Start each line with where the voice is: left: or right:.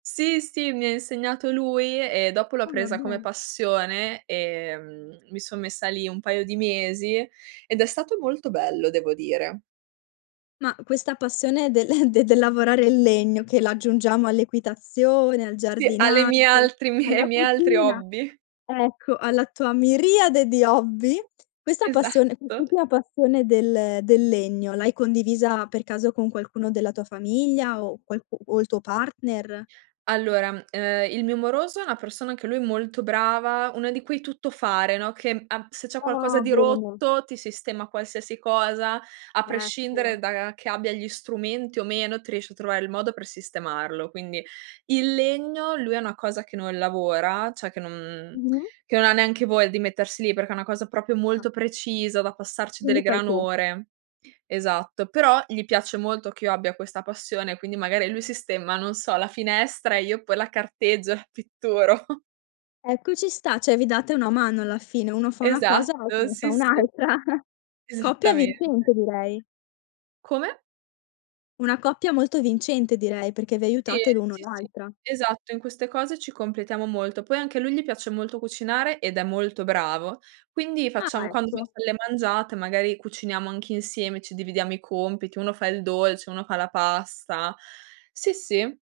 right: Sì, sì, mi ha insegnato lui e dopo l'ho
left: Ah, va
right: presa come
left: bene.
right: passione, ehm, mi son messa lì un paio di mesi, ed è stato molto bello devo dire.
left: Ma questa passione del de del lavorare il legno che l'aggiungiamo all'equitazione, al
right: Sì, alle mie
left: giardinaggio,
right: altri mi ai
left: alla
right: miei altri
left: cucina
right: hobby.
left: ecco, alla tua miriade di hobby. Questa passione,
right: Esatto.
left: quest'ultima passione del del legno, l'hai condivisa per caso con qualcuno della tua famiglia o qualcu o il tuo partner?
right: Allora, ehm, il mio moroso è una persona anche lui molto brava, una di quei tuttofare, no, che a se c'è qualcosa
left: Ah,
right: di
left: bene.
right: rotto ti sistema qualsiasi cosa a prescindere
left: Certo.
right: da che abbia gli strumenti o meno, ti riesce a trovare il modo per sistemarlo. Quindi, il legno lui è una cosa che non lavora, cioè che non
left: Mh-mh.
right: che non ha neanche voglia di mettersi lì, perché è una cosa proprio
left: Ah,
right: molto
left: sì?
right: precisa da passarci delle
left: Quindi fai
right: gran
left: tu.
right: ore Esatto. Però gli piace molto che io abbia questa passione, quindi magari lui sistema, non so, la finestra e io poi la carteggio e pitturo.
left: Ecco ci sta, cioè vi date una mano alla fine, uno fa una cosa, l'altro
right: Esatto,
left: ne fa
right: sì, sì.
left: un'altra. Coppia
right: Esattamen
left: vincente direi.
right: Come?
left: Una coppia molto vincente direi, perché vi
right: Sì,
left: aiutate l'uno
right: sì, sì,
left: l'altra.
right: esatto. In queste cose ci completiamo molto. Poi anche a lui gli piace molto cucinare ed è molto bravo. Quindi facciamo
left: Ah,
right: quando ci
left: ecco.
right: facciamo le mangiate, magari cuciniamo anche insieme, ci dividiamo i compiti: uno fa il dolce, uno fa la pasta sì, sì.